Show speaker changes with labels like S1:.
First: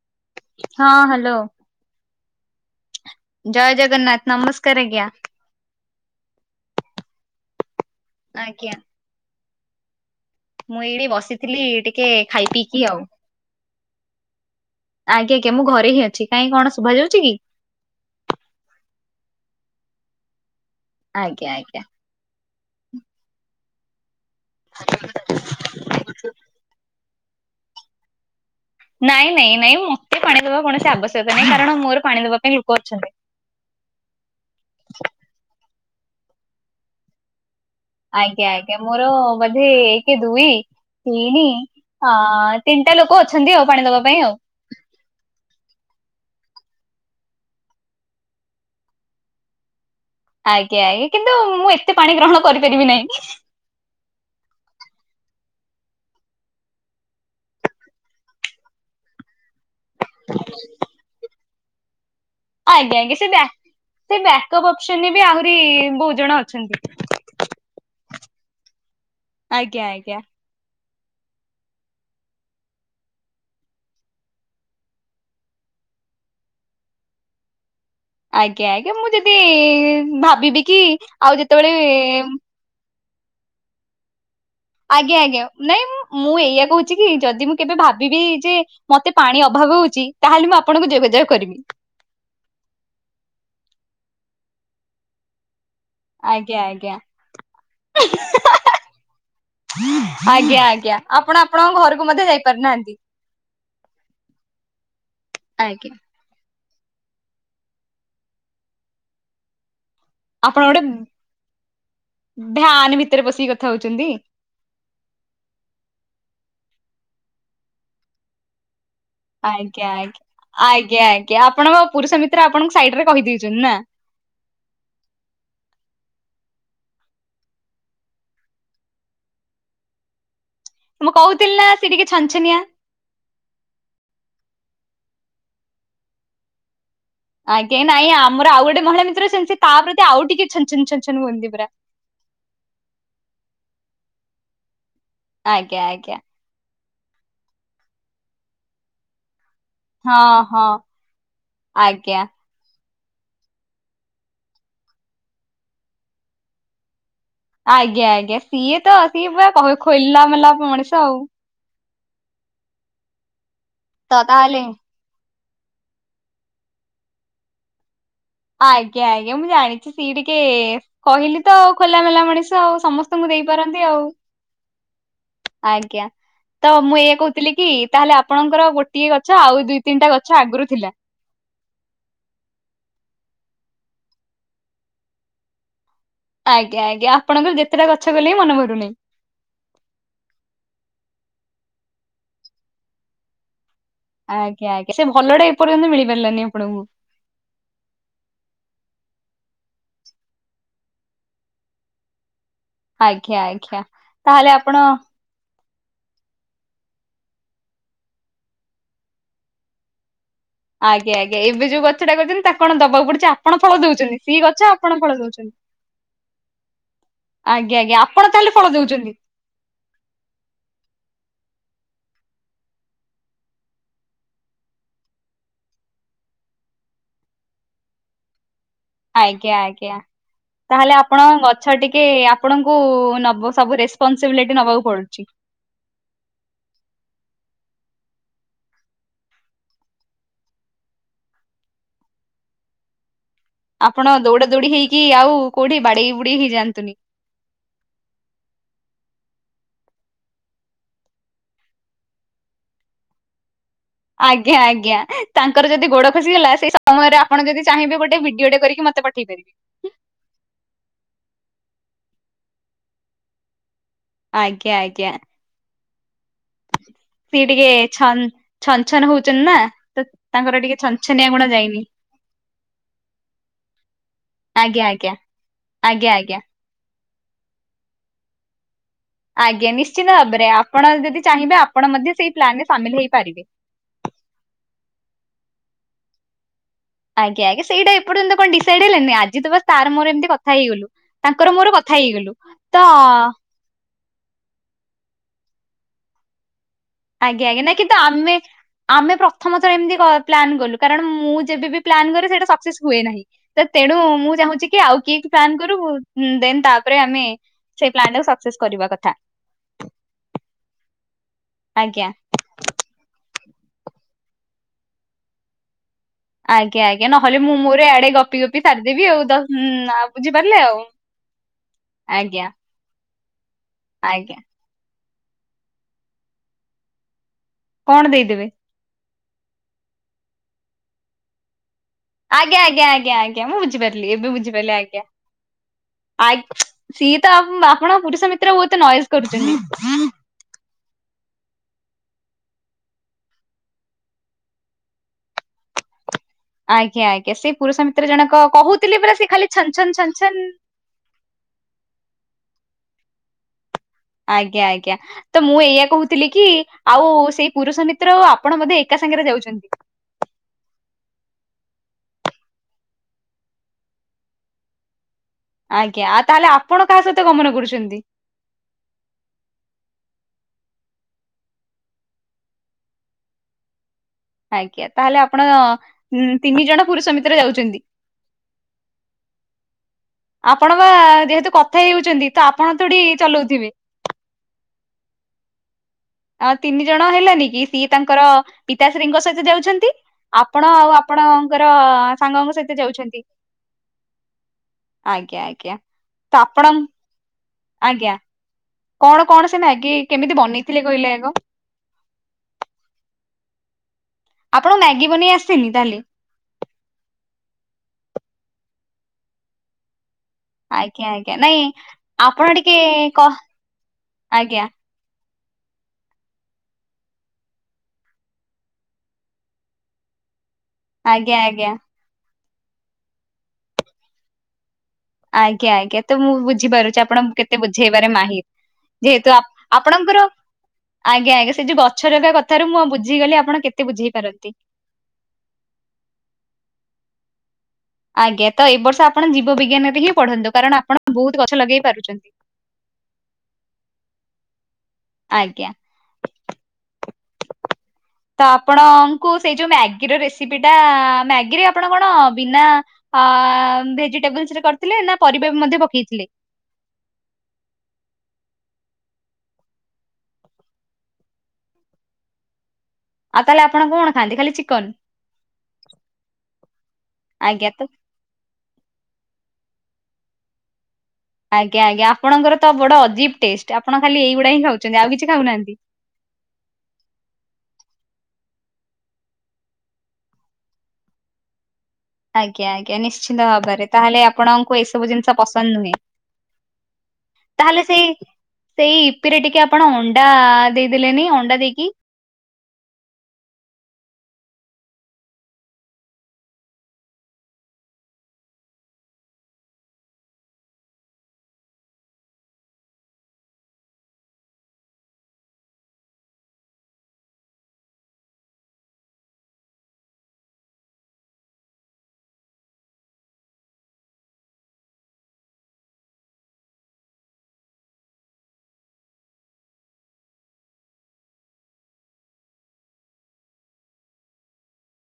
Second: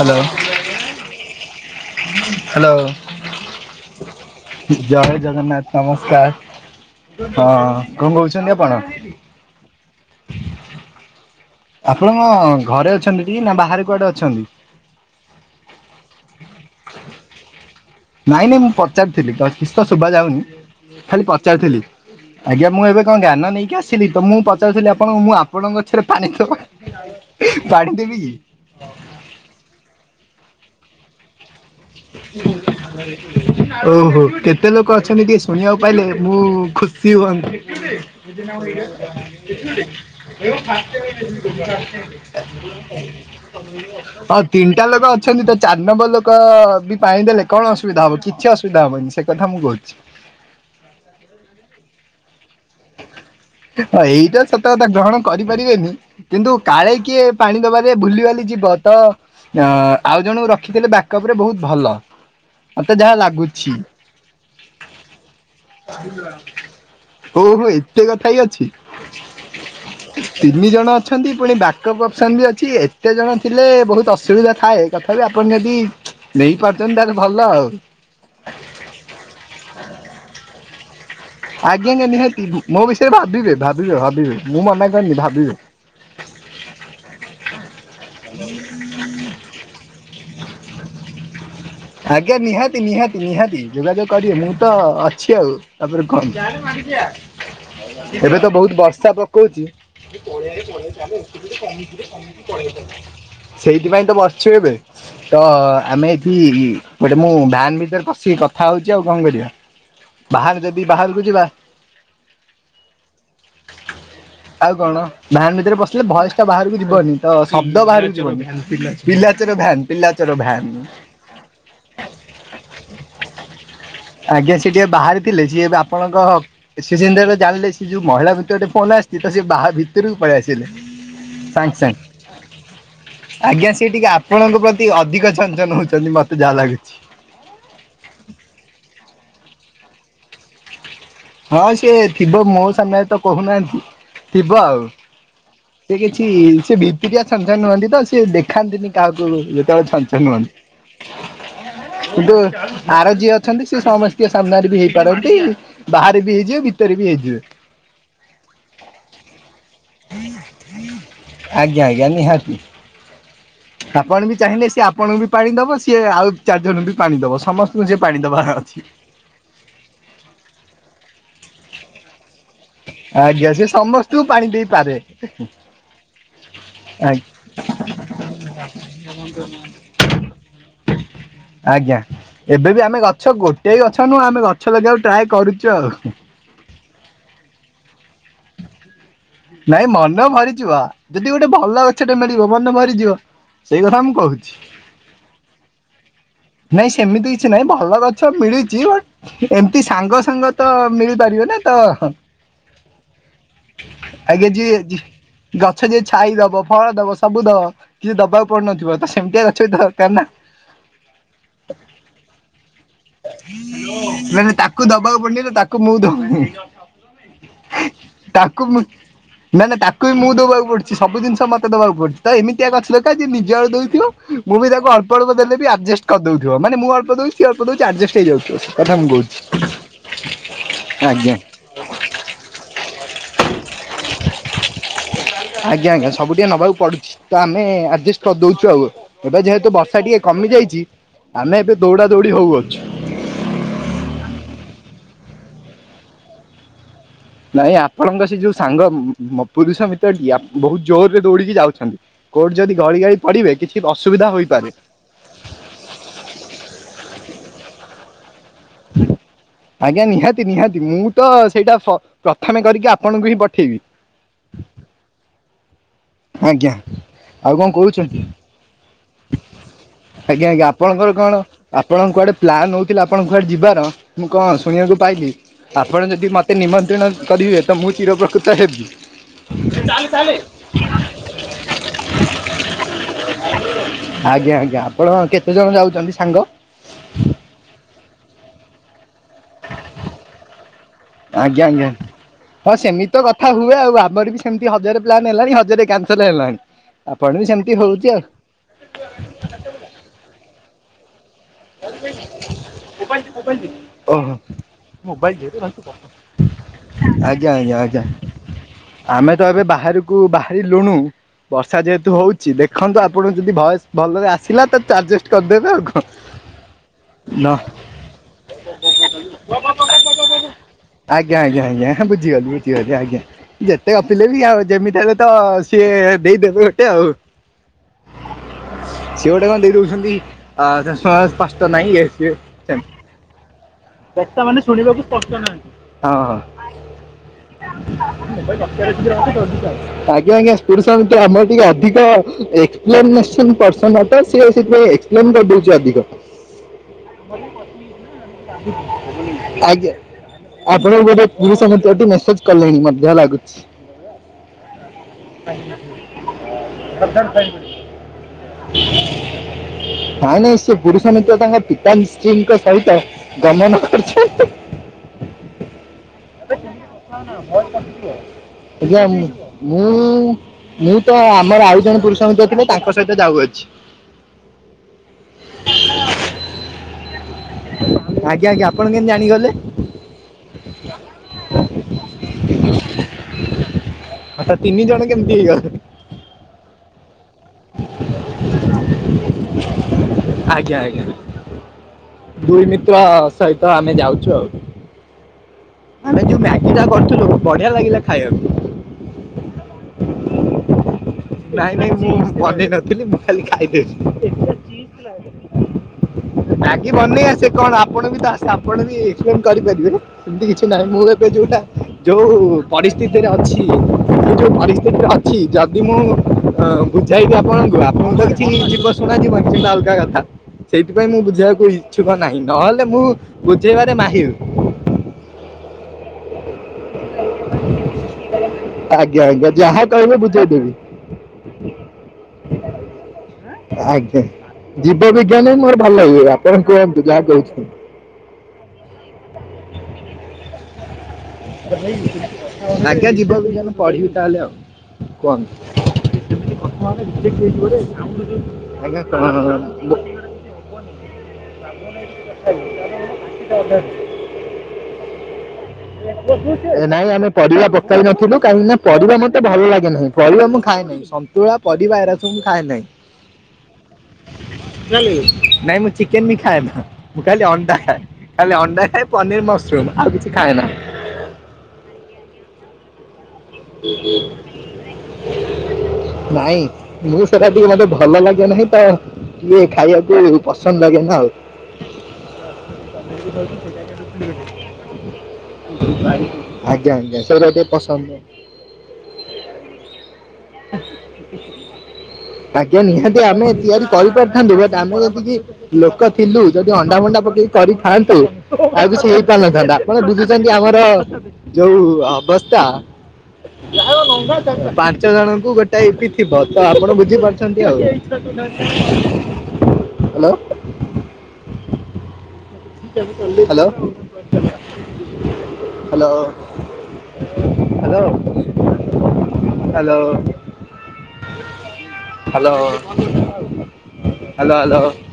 S1: Hello
S2: ହଁ hello
S1: hello
S2: ଜୟ ଜଗନ୍ନାଥ ନମସ୍କାର ଆଜ୍ଞା।
S1: ଜୟ ଜଗନ୍ନାଥ ନମସ୍କାର ହଁ କଣ କହୁଛନ୍ତି
S2: ଆଜ୍ଞା
S1: ଆପଣ?
S2: ମୁଁ ଏଇଠି ବସିଥିଲି ଟିକେ ଖାଇ ପିଇକି ଆଉ।
S1: ଏଇ ନା ବାହାରେ କୁଆଡ଼େ ଅଛନ୍ତି?
S2: ଆଜ୍ଞା ଆଜ୍ଞା ମୁଁ ଘରେ ହିଁ ଅଛି। କାହିଁ କଣ ଶୁାଭାଯାଉଛି କି?
S1: ନାଇଁ ନାଇଁ ମୁଁ ପଚାରୁଥିଲି ତ କିଛି ତ ଶୁଭା ଯାଉନି ଖାଲି
S2: ଆଜ୍ଞା
S1: ପଚାରୁଥିଲି।
S2: ଆଜ୍ଞା।
S1: ଆଜ୍ଞା ମୁଁ ଏବେ କଣ ଗ୍ୟାନ ନେଇକି ଆସିଲି ତ ମୁଁ ପଚାରୁଥିଲି ଆପଣ ମୁଁ ଆପଣଙ୍କ ଗଛରେ ପାଣି ଦବା ପାଣି ଦେବି କି?
S2: ନାଇଁ ନାଇଁ ନାଇଁ ମତେ ପାଣି ଦବା କୌଣସି ଆବଶ୍ୟକତା ନାହିଁ କାରଣ ମୋର ପାଣି ଦବା ପାଇଁ ଲୋକ ଅଛନ୍ତି।
S1: ଓହୋ କେତେ ଲୋକ ଅଛନ୍ତି ଟିକେ ଶୁଣିବାକୁ ପାଇଲେ ମୁଁ ଖୁସି ହୁଅନ୍ତି। [inaudible]
S2: ଆଜ୍ଞା ଆଜ୍ଞା ମୋର ବୋଧେ ଏକ ଦୁଇ ତିନି ହଁ ତିନିଟା ଲୋକ ଅଛନ୍ତି ଆଉ ପାଣି ଦବା ପାଇଁ ଆଉ।
S1: ହଉ ତିନିଟା ଲୋକ ଅଛନ୍ତି ତ ଚାରି ନମ୍ବର ଲୋକ ବି ପାଣି ଦେଲେ କଣ ଅସୁବିଧା ହବ। କିଛି ଅସୁବିଧା ହବନି ସେ କଥା ମୁଁ କହୁଛି।
S2: ଆଜ୍ଞା ଆଜ୍ଞା କିନ୍ତୁ ମୁଁ ଏତେ ପାଣି ଗ୍ରହଣ କରିପାରିବି ନାହିଁ।
S1: ହଁ ଏଇଟା ସତ କଥା ଗ୍ରହଣ କରିପାରିବେନି। କିନ୍ତୁ କାଳେ କିଏ ପାଣି ଦବାରେ ଭୁଲିିଭାଲି ଯିବ ତ ଅ ଆଉ ଜଣକୁ ରଖିଦେଲେ ବ୍ୟାକଅପରେ ବହୁତ ଭଲ। ମତେ
S2: ଆଜ୍ଞା
S1: ଯାହା
S2: ଆଜ୍ଞା ସେ
S1: ଲାଗୁଛି।
S2: ବ୍ୟାକ ବ୍ୟାକଅପ ଅପସନରେ ବି ଆହୁରି ବହୁତ ଜଣ ଅଛନ୍ତି।
S1: ଓହୋ ଏତେ କଥା ହିଁ ଅଛି।
S2: ଆଜ୍ଞା ଆଜ୍ଞା।
S1: ତିନି ଜଣ ଅଛନ୍ତି ପୁଣି ବ୍ୟାକଅପ୍ ଅପସନ ବି ଅଛି ଏତେ ଜଣ ଥିଲେ ବହୁତ ଅସୁବିଧା ଥାଏ। ତଥାପି ଆପଣ ଯଦି ନେଇପାରୁଛନ୍ତି ତାହେଲେ ଭଲ ଆଉ।
S2: ଆଜ୍ଞା ଆଜ୍ଞା ମୁଁ ଯଦି ଭାବିବି କି ଆଉ ଯେତେବେଳେ
S1: ଆଜ୍ଞା ଆଜ୍ଞା
S2: ଏ
S1: ନିହାତି ମୋ ବିଷୟରେ ଭାବିବେ ଭାବିବେ ଭାବିବେ ମୁଁ ମନା କରିନି
S2: ଆଜ୍ଞା ଆଜ୍ଞା
S1: ଭାବିବେ।
S2: ନାଇଁ ମୁଁ ଏଇଆ କହୁଛି କି ଯଦି ମୁଁ କେବେ ଭାବିବି ଯେ ମତେ ପାଣି ଅଭାବ ହଉଛି ତାହେଲେ ମୁଁ ଆପଣଙ୍କୁ ଯୋଗାଯୋଗ କରିବି।
S1: ଆଜ୍ଞା ନିହାତି ନିହାତି ନିହାତି ଯୋଗାଯୋଗ କରିବେ ମୁଁ ତ ଅଛି ଆଉ। ତାପରେ କଣ
S2: ଆଜ୍ଞା ଆଜ୍ଞା
S1: ଏବେ ତ ବହୁତ ବର୍ଷା ପକଉଛି।
S2: ମୁଁ ମଧ୍ୟ ଯାଇ ପାରୁନାହାନ୍ତି।
S1: ସେଇଥିପାଇଁ ତ ବସିଛୁ ଏବେ ତ
S2: ଆଜ୍ଞା
S1: ଆମେ ହୁଁ ହୁଁ ଗୋଟେ ମୁଁ ଭ୍ୟାନ୍ ଭିତରେ ପସିକି କଥା ହଉଛି ଆଉ କଣ କରିବା। ବାହାରେ
S2: ଆପଣ
S1: ଯଦି
S2: ଗୋଟେ
S1: ବାହାରକୁ ଯିବା
S2: ଭ୍ୟାନ୍ ଭିତରେ ପସିକି କଥା ହଉଛନ୍ତି।
S1: ଆଉ କଣ ଭ୍ୟାନ୍ ଭିତରେ ପସିଲେ ଭଏସ ଟା ବାହାରକୁ ଯିବନି ତ ଶବ୍ଦ ବାହାରକୁ ଯିବନି। ପିଲାଚୋର ଭ୍ୟାନ୍ ପିଲାଚୋର ଭ୍ୟାନ୍।
S2: କି ଆପଣଙ୍କ ପୁରୁଷ ମିତ୍ର ଆପଣଙ୍କୁ ସାଇଡ ରେ କହିଦେଇଛନ୍ତି ନା।
S1: ଆଜ୍ଞା ସି ଟିକେ ବାହାରିଥିଲେ ସିଏ ଆପଣଙ୍କ ସେ ଯେମିତି ଜାଣିଲେ ସେ ଯୋଉ ମହିଳା ମିତ୍ର ଙ୍କର ଫୋନ ଆସିଛି ତ ସେ ବାହା ଭିତରକୁ ପଲେଇଆସିଲେ।
S2: ମୁଁ
S1: ଥିଲେ
S2: କହୁଥିଲି ନା
S1: ସାଙ୍ଗ
S2: ସେ ଟିକେ ଛନଛନିଆ
S1: ସାଙ୍ଗ। ଆଜ୍ଞା ସେ ଟିକେ ଆପଣଙ୍କ ପ୍ରତି ଅଧିକ ଛନ୍ ଛନ୍ ହଉଛନ୍ତି ମତେ ଯାହା ଲାଗୁଛି।
S2: ଆଜ୍ଞା ନାଇଁ ଆମର ଆଉ ଗୋଟେ ମହିଳା ମିତ୍ର ସେମିତି ତା ପ୍ରତି ଆଉ ଟିକେ ଛନ୍ ଛନ୍ ଛନ୍।
S1: ହଁ ସିଏ ଥିବ ମୋ ସାମ୍ନାରେ ତ କହୁନାହାନ୍ତି ଥିବ ଆଉ।
S2: ଆଜ୍ଞା
S1: ସେ
S2: ଆଜ୍ଞା
S1: କିଛି ସେ ଭିତରିଆ ଛନ୍ ଛନ୍ ହୁଅନ୍ତି ତ ସେ ଦେଖାନ୍ତିନି କାହାକୁ ଉଁ କି ଛନ୍
S2: ହଁ
S1: ଛନ୍ ହୁଅନ୍ତି
S2: ହଁ ଆଜ୍ଞା
S1: କିନ୍ତୁ। ଆର ଯିଏ ଅଛନ୍ତି ସି ସମସ୍ତ ଙ୍କ ସାମ୍ନାରେ ବି ହେଇପାରନ୍ତି ବାହାରେ ବି ହେଇଯିବେ ଭିତରେ ବି ହେଇଯିବେ।
S2: ଆଜ୍ଞା ଆଜ୍ଞା ସିଏ ତ ସିଏ ପୁରା କହ ଖୋଲା ମେଲା ମଣିଷ ଆଉ।
S1: ଆଜ୍ଞା ଆଜ୍ଞା ନିହାତି ଆପଣ
S2: ତ
S1: ବି
S2: ତାହେଲେ
S1: ଚାହିଁଲେ ସେ ଆପ ଆପଣଙ୍କୁ ବି ପାଣି ଦେବ ସିଏ ଆଉ ଚାରିଜଣଙ୍କୁ ବି ପାଣି ଦେବ ସମସ୍ତ ତୁ କୁ ପାଣି ଦବା। [unintelligible]
S2: ଆଜ୍ଞା ଆଜ୍ଞା ମୁଁ ଜାଣିଛି ସିଏ ଟିକେ କହିଲି ତ ଖୋଲାମେଲା ମଣିଷ। ମଣିଷ ଆଉ ସମସ୍ତଙ୍କୁ
S1: ଆଜ୍ଞା ସେ
S2: ଦେଇପାରନ୍ତି ଆଉ।
S1: ସମସ୍ତଙ୍କୁ ପାଣି ଦେଇପାରେ
S2: ଆଜ୍ଞା ତ ମୁଁ ଇଆ କହୁଥିଲି କି ତାହେଲେ ଆପଣଙ୍କର ଗୋଟିଏ ଗଛ ଆଉ ଦୁଇ ତିନିଟା ଗଛ ଆଗରୁ ଥିଲା।
S1: ଆଜ୍ଞା ଏବେ ବି ଆମେ ଗଛ ଗୋଟଏ ଗଛ ନୁହଁ ଆମେ ଗଛ ଲଗେଇବାକୁ ଟ୍ରାଏ କରୁଛୁ ଆଉ।
S2: ଆଜ୍ଞା ଆଜ୍ଞା ଆପଣଙ୍କ ଯେତେଟା ଗଛ କଲେ ମନ ଭରୁନି।
S1: ନାଇଁ ମନ ଭରିଯିବ ଯଦି ଗୋଟେ ଭଲ ଗଛ ଟା ମିଳିବ ମନେ ଭରିଯିବ ସେଇ କଥା ମୁଁ କହୁଛି
S2: ଆଜ୍ଞା ଆଜ୍ଞା ସେ ଭଲ ଟା ଏପର୍ଯ୍ୟନ୍ତ ମିଳିପାରିଲାନି ଆପଣଙ୍କୁ।
S1: ନାଇଁ ସେମିତି କିଛି ନାହିଁ ଭଲ ଗଛ ମିଳିଛି ବଟ୍ ଏମିତି ସାଙ୍ଗ ସାଙ୍ଗ ତ ମିଳିପାରିବ ନା ତ
S2: ଆଜ୍ଞା ଆଜ୍ଞା।
S1: ଆଜ୍ଞା
S2: ତାହେଲେ ଆପଣ
S1: ଯିଏ ଗଛ ଯିଏ ଛାଇ ଦବ ଫଳ ଦବ ସବୁ ଦବ କିଛି ଦବାକୁ ପଡୁନଥିବ ତ ସେମିତିଆ ଗଛ ବି ତ ଦରକାର୍ ନା।
S2: ଆଜ୍ଞା ଆଜ୍ଞା ଏବେ ଯୋଉ ଗଛଟା କରିଛନ୍ତି ତାକୁ କଣ ଦବାକୁପଡୁଛି ଆପଣ ଫଳ ଦଉଛନ୍ତି ସିଏ ଗଛ ଆପଣ ଫଳ ଦଉଛନ୍ତି।
S1: ପୁଣିଲୁ ତାକୁ ମୁଁ ଦଉନି।
S2: [inaudible]
S1: [inaudible]
S2: ଦଉଛନ୍ତି
S1: ନାଇଁ ନାଇଁ ତାକୁ ବି ମୁଁ ଦବା କୁ ପଡୁ, ସବୁ ଜିନ୍‌ଷ ମତେ ଦବା କୁ ପଡୁ----------------ନିଜ ଆଡୁ ଦେଉଥିବ। ମୁଁ ବି ତାକୁ ଅଳ୍ପ ଅଳ୍ପ ଦେଲେ ବି ଆ---ଷ୍ଟ୍ କର୍ ଦଉଥିବ, ମାନେ ମୁଁ ଅଳ୍ପ ଦଉଚି ସେ ଅଳ୍ପ ଦଉଚି ଆ--ଷ୍ଟ୍ ହେଇ ଯାଉ।
S2: ଆଜ୍ଞା ଆଜ୍ଞା, ତା'ହେଲେ ଆପଣ
S1: ଆଜ୍ଞା।
S2: ଗ ଟିକେ ଆପଣଙ୍କୁ---ସବୁ ରେସ୍‌ପନ୍ସବିଲିଟି ନବାକୁ ପଡୁଚି।
S1: ଆଜ୍ଞା ଆଜ୍ଞା, ସବୁ ଟିକେ ନବାକୁ ପଡୁଚି ତ ଆମେ ଆ---ଷ୍ଟ୍ କର୍ ଦଉଚୁ ଆଉ। ଏବେ ଯେହେତୁ ବର୍ଷା ଟିକେ କମି ଯାଇଚି, ଆମେ ଏବେ ଦୌଡ଼ା ଦୌଡ଼ି
S2: ଆପଣ ଦୌଡ଼ା ଦୌଡ଼ି ହେଇକି, ଆଉ କଉଠି ବାଡ଼େଇ ବୁଡ଼େଇ ହେଇ ଯାଆନ୍ତୁନି।
S1: ନାହିଁ, ଆପଣଙ୍କ ସେ ଯଉ ସାଙ୍ଗ ପୁରୁଷ ମିତ୍ର ବହୁତ୍ ଜୋର୍ ରେ ଦୌଡ଼ିକି ଯାଉଛନ୍ତି। କଉଠି ଯଦି ଗଳି ଗାଳି ପଡ଼ିବେ, କିଛି ଅସୁବିଧା
S2: ଆଜ୍ଞା
S1: ହୋଇପାରେ।
S2: ଆଜ୍ଞା ତାଙ୍କର ଯଦି ଗୋଡ଼ ଖସିଗଲା, ସେଇ ସମୟରେ ଆପଣ ଯଦି ଚାହିଁବେ ଗୋଟେ ଭିଡ଼ିଓଟେ କରିକି ମତେ ପଠେଇ ପାରିବେ।
S1: ଆଜ୍ଞା ନିହାତି ନିହାତି, ମୁଁ ତ ସେଇଟା ପ୍ରଥମେ କରିକି ଆପଣଙ୍କୁ ହିଁ ପଠେଇବି।
S2: [inaudible]
S1: ଆଜ୍ଞା,
S2: ସିଏ
S1: ଆଉ
S2: ଟିକେ ଛନ୍
S1: କ--ଚନ୍ତି?
S2: ଛନ ଛନ ହଉଛନ୍ତି ନା ତ
S1: ଆଜ୍ଞା
S2: ତାଙ୍କର
S1: ଆଜ୍ଞା,
S2: ଟିକେ
S1: ଆପଣଙ୍କର
S2: ଛନଛନିଆ
S1: କ'ଣ
S2: ଗୁଣ ଯାଇନି
S1: ଆପଣ କୁଆଡ଼େ ପ୍ଲାନ୍‌ ହଉଥିଲା ଆପଣ କୁଆଡ଼େ ଯିବାର? ମୁଁ
S2: ଆଜ୍ଞା
S1: ଶୁଣିବାକୁ
S2: ଆଜ୍ଞା
S1: ପାଇଲି, ଆପଣ
S2: ଆଜ୍ଞା
S1: ଯଦି
S2: ଆଜ୍ଞା।
S1: ମତେ ନିମନ୍ତ୍ରଣ କରିିବେ। ମୁଁ ଚିର ପ୍ରକୁତ ହେବି।
S2: ଆଜ୍ଞା ନିଶ୍ଚିନ୍ତ ଭାବରେ ଆପଣ ଯଦି ଚାହିଁବେ, ଆପଣ ମଧ୍ୟ ସେଇ ପ୍ଲାନ୍‌ ରେ ସାମିଲ୍ ହେଇପାରିବେ।
S1: ଆଜ୍ଞା ଆଜ୍ଞା, ଆପଣ କେତେ ଜଣ ଯାଉଚନ୍ତି ସାଙ୍ଗ?
S2: ଆଜ୍ଞା----ଇଟା ଏପ----କ'ଣ ଡିସାଇ ହେଲା, ଆଜି ତ ବାସ୍‌ ତା'ର ର ଏମ୍‌ତି କଥା ହେଇଗଲୁ। ତାଙ୍କର
S1: ଆଜ୍ଞା
S2: ମୋର
S1: ଆଜ୍ଞା
S2: କଥା ହେଇଗଲୁ
S1: ହଁ
S2: ତ।
S1: ସେମିତି କଥା ହୁଏ ଆଉ, ଆମର ବି ସେମ୍ତି ହଜାରେ ପ୍ଲାନ୍‌ ହେଲାଣି ହଜାରେ କ୍ୟାନ୍‌ସେଲ୍‌ ହେଲାଣି, ଆପଣ ବି
S2: ଆଜ୍ଞା ଆଜ୍ଞା ନାଇଁ
S1: ସେମିତି
S2: କିନ୍ତୁ
S1: ହଉଚି ଆଉ।
S2: ଆମେ ଆମେ ପ୍ରଥମ ଏମ୍ତି ପ୍ଲାନ୍ କଲୁ। କାରଣ ମୁଁ ଯେବେ ବି ପ୍ଲାନ୍ କରେ ସେଇଟା ସକ୍ସେସ୍ ହୁଏ ନାହିଁ, ତେଣୁ
S1: ଓହୋ
S2: ମୁଁ ଚାହୁଁଚି କି ଆଉ କିଏ ପ୍ଲାନ୍ କରୁ। ଦେନ୍ ତା'---ରେ ଆମେ
S1: ଆଜ୍ଞା ଆଜ୍ଞା
S2: ସେଇ
S1: ଆଜ୍ଞା।
S2: ପ୍ଲାନ୍‌ ଟାକୁ ସକ୍ସେସ୍ କରିବା କଥା।
S1: ଆମେ ଏବେ ବାହାରକୁ ବାହାରି ଲୁଣୁ ବର୍ଷା
S2: ଆଜ୍ଞା।
S1: ଯେହେତୁ ହଉ ଦେଖନ୍ତୁ ଆପଣ ଯଦି ଭଏସ୍‌ ଭଲରେ ଆସିଲା ଆ--ଜେଷ୍ଟ୍ କରିଦେବେ ଆଉ କ
S2: [inaudible] ଆଜ୍ଞା, ନହେଲେ ମୁଁ ମୋର ୟାଡ଼େ ଗପି ଗପି ସାର୍ ଦେବି ଆଉ। ବୁଝିପାରିଲେ
S1: ଆଜ୍ଞା ଆଜ୍ଞା ଆଜ୍ଞା
S2: ଆଜ୍ଞା
S1: ବୁଝିଗଲି ବୁଝି ଆଜ୍ଞା, ଯେତେ ଗପିଲେ
S2: ଆଜ୍ଞା।
S1: ବି ଆଉ ଯେମିତି ହେଲେ [inaudible]
S2: କ'ଣ ଦେଇ ଦେବେ?
S1: [inaudible]
S2: ଆଜ୍ଞା ଆଜ୍ଞା ଆଜ୍ଞା ଆଜ୍ଞା ମୁଁ ବୁଝିପାରିଲି ଏବେ ବୁଝିପାରିଲି ଆଜ୍ଞା ଆ
S1: [inaudible]
S2: ସିଏ ତ ଆପଣଙ୍କ ପୁରୁଷ ମିତ୍ର ବହୁତ ନଏଜ କରୁଛନ୍ତି
S1: [inaudible] [inaudible] [inaudible]
S2: ଆଜ୍ଞା ଆଜ୍ଞା, ସେ ପୁରୁଷ ମିତ୍ର ଜଣକ କହୁଥିଲେ ରା ସେ ଖାଲି ଛନ୍
S1: ଆଜ୍ଞା
S2: ଛନ୍ ଛନ୍‌
S1: [inaudible]
S2: ଆଜ୍ଞା ଆଜ୍ଞା। ତ ମୁଁ ଏଇଆ କହୁଥିଲି କି ଆଉ ସେଇ ପୁରୁଷ ମିତ୍ର ଆପଣ ଏକା ସାଙ୍ଗରେ ଯାଉଚନ୍ତି।
S1: [inaudible] ପୁରୁଷ ମିତ୍ର ତାଙ୍କ ପିତା ଙ୍କ ସହିତ ଗମନ କରୁ
S2: ଆଜ୍ଞା, ତାହେଲେ ଆପଣ କାହା ସହିତ ଗମନ କରୁ--ନ୍ତି?
S1: [inaudible] ମୁଁ ତ ଆମର ଆଉ ଜଣେ ପୁରୁଷ ଥିଲେ, ତାଙ୍କ ସହିତ ଯାଉ ଅଛି।
S2: ଆଜ୍ଞା, ତା'ହେଲେ ଆପଣ ତିନି ଜଣ ପୁରୁଷ ମିତ୍ର ଯାଉଚନ୍ତି।
S1: ଆଜ୍ଞା ଆଜ୍ଞା, ଆପଣ କେ ଜାଣିଗଲେ?
S2: ଆପଣ ବା ଯେହେତୁ କଥା ତ ଆପଣ ଥୋଡ଼ି ଚଲଉ ଥିବେ।
S1: ଆଚ୍ଛା ତିନି ଜଣ କେମିତି ହେଇଗ
S2: ଆ ତିନି ଜଣ ହେଲାନି କି ସିଏ ତାଙ୍କର ପିତାଶ୍ରୀଙ୍କ ସହିତ ଯାଉଛନ୍ତି। ଆପଣ
S1: ଆଜ୍ଞା
S2: ଆଉ
S1: ଆଜ୍ଞା
S2: ଆପଣଙ୍କର ସାଙ୍ଗଙ୍କ ସହିତ ଯାଉଛନ୍ତି।
S1: ହଁ ଆମେ ଯାଉଛୁ ଆଉ।
S2: ଆଜ୍ଞା ଆଜ୍ଞା
S1: ଆମେ
S2: ତ
S1: ଯୋଉ
S2: ଆପଣ
S1: ମ୍ୟାଗି ଟା କରଥିଲୁ ବଢିଆ ଲାଗିଲା
S2: ଆଜ୍ଞା
S1: ଖାଇବାକୁ।
S2: କଣ କଣ ସେ ମ୍ୟାଗି କେମିତି ବନେଇଥିଲେ କହିଲେ ଆଗ?
S1: ନାଇଁ ନାଇଁ ମୁଁ ବନେଇ ନଥିଲି ମୁଁ ଖାଲି ଖାଇଦେଉଛି।
S2: ଆପଣଙ୍କୁ ମ୍ୟାଗି ବନେଇ ଆସିନି ତାହେଲେ?
S1: ମ୍ୟାଗି ବନେଇ ଆସେ କଣ ଆପଣ ବି ତ ଆପଣ ବି ଏକ୍ସପ୍ଲେନ କରିପାରିବେନି। ନଁ ମୁଁ
S2: ଆଜ୍ଞା
S1: ଏବେ
S2: ଆଜ୍ଞା
S1: ଯୋଉଟା
S2: ନାଇଁ
S1: ଯୋଉ
S2: ଆପଣ ଟିକେ
S1: ପରିସ୍ଥିତିରେ
S2: କହ
S1: ଅଛି ସେ ଯୋଉ
S2: ଆଜ୍ଞା
S1: ପରିସ୍ଥିତିରେ ଅଛି ଯାଦି ମୁ ହଁ ବୁଝାଇବି ଆପଣଙ୍କୁ ଆପଣଙ୍କୁ ତ କିଛି ଯିବ ଶୁଣାଜିବନି ସେଟା ଅଲଗା କଥା। ସେଇଥିପାଇଁ ମୁଁ
S2: ଆଜ୍ଞା
S1: ବୁଝେଇବାକୁ
S2: ଆଜ୍ଞା
S1: ଇଚ୍ଛୁକ ନାହିଁ ନହେଲେ ମୁଁ ବୁଝେଇବାରେ ମାହିର।
S2: ଆଜ୍ଞା ଆଜ୍ଞା ତ ମୁଁ ବୁଝିପାରୁଛି ଆପଣଙ୍କୁ କେତେ ବୁଝେଇବାରେ ମାହିର
S1: ଆଜ୍ଞା
S2: ଯେହେତୁ
S1: ଆଜ୍ଞା
S2: ଆପ
S1: ଯାହା କହିବେ
S2: ଆପଣଙ୍କର
S1: ବୁଝେଇଦେବି
S2: ଆଜ୍ଞା ଆଜ୍ଞା ସେ ଯଉ ଗଛ ଲଗା କଥାରୁ ମୁଁ ଆ ବୁଝିଗଲି ଆପଣ କେତେ ବୁଝେଇ
S1: ଆଜ୍ଞା
S2: ପାରନ୍ତି।
S1: ଜୀବ ବିଜ୍ଞାନ ହିଁ ମୋର ଭଲ ଲାଗିବ ଆପଣ କୁହନ୍ତୁ ଯାହା କହୁଛନ୍ତି।
S2: ଆଜ୍ଞା ତ ଏର୍ଷ ଆପଣ ଜୀବ ବିଜ୍ଞାନରେ ହିଁ ପଢନ୍ତୁ କାରଣ ଆପଣ ବହୁତ ଗଛ ଲଗେଇ ପାରୁଛନ୍ତି।
S1: ଆଜ୍ଞା ଜିବବିଜ୍ଞାନ ପଢିବି ତାହେଲେ ଆଉ କୁହନ୍ତୁ।
S2: ଆଜ୍ଞା। ତ ଆପଣଙ୍କୁ ସେଇ
S1: [unintelligible]
S2: ଯୋଉ ମ୍ୟାଗିର ରେସିପି ଟା ମ୍ୟାଗିରେ ଆପଣ କଣ ବିନା ଭେଜିଟେବୁଲ୍ସ୍ ରେ କର ଥିଲେ ନା ପରିବା ବି ମଧ୍ୟ ପକେଇଥିଲେ?
S1: ବହୁତ ନାଇଁ ଆମେ ପରିବା ପକାଇ ନଥିଲୁ କାହିଁକି ନା ପରିବା ମତେ ଭଲ ଲାଗେ ନାହିଁ ପରିବା ମୁଁ ଖାଏ ନାହିଁ ସନ୍ତୁଳା ପରିବା ଏରାସବୁ ଖାଏ ନାହିଁ।
S2: ଆଉ ତାହେଲେ ଆପଣ କଣ ଖାଆନ୍ତି ଖାଲି ଚିକନ?
S1: ନାଇଁ ମୁଁ ଚିକେନ ବି ଖାଏ ନା ମୁଁ ଖାଲି
S2: ଆଜ୍ଞା
S1: ଅଣ୍ଡା
S2: ତ
S1: ଖାଏ। ଖାଲି ଅଣ୍ଡା ଖାଏ ପନିର ମସରୁମ ଆଉ କିଛି ଖାଏ ନା।
S2: ଆଜ୍ଞା ଆଜ୍ଞା ଆପଣଙ୍କର ତ ବଡ ଅଜୀବ ଟେଷ୍ଟ ଆପଣ ଖାଲି ଏଇଗୁଡା ହିଁ ଖାଉଛନ୍ତି ଆଉ କିଛି ଖାଉନାହାନ୍ତି।
S1: ନାଇଁ ମୁଁ ସେଟା ଟିକେ ମତେ ଭଲ ଲାଗେ ନାହିଁ ତ ଇଏ ଖାଇବାକୁ ପସନ୍ଦ ଲାଗେ ନା ଆଉ।
S2: ଆଜ୍ଞା ଆଜ୍ଞା ନିଶ୍ଚିିତ ଭାବରେ ତାହେଲେ ଆପଣଙ୍କୁ ଏସବୁ ଜିନିଷ ପସନ୍ଦ ନୁହେଁ।
S1: ଆଜ୍ଞା ଆଜ୍ଞା ସେଇଟା ଟିକେ
S2: ତାହେଲେ ସେଇ
S1: ପସନ୍ଦ ନୁହେଁ।
S2: ସେଇ ଇପି ରେ ଟିକେ ଆପଣ ଅଣ୍ଡା ଦେଇଦେଲେନି ଅଣ୍ଡା ଦେଇକି
S1: ଆଜ୍ଞା ନିହାତି ଆମେ ତିଆରି କରିପାରଥାନ୍ତୁ ବଟ ଆମ ଯେତିକି ଲୋକ ଥିଲୁ ଯଦି ଅଣ୍ଡା ଭଣ୍ଡା ପକେଇକି କରିଥାନ୍ତୁ ଆଉ କିଛି ହେଇ ପାରିନଥାନ୍ତା। ଆପଣ ବୁଝୁଛନ୍ତି ଆମର ଯୋଉ ଅବସ୍ଥା [unintelligible] ପାଞ୍ଚ ଜଣଙ୍କୁ ଗୋଟାଏ ଇପି ଥିବ ତ ଆପଣ ବୁଝିପାରୁଛନ୍ତି ଆଉ hello hello hello hello hello hello hello hello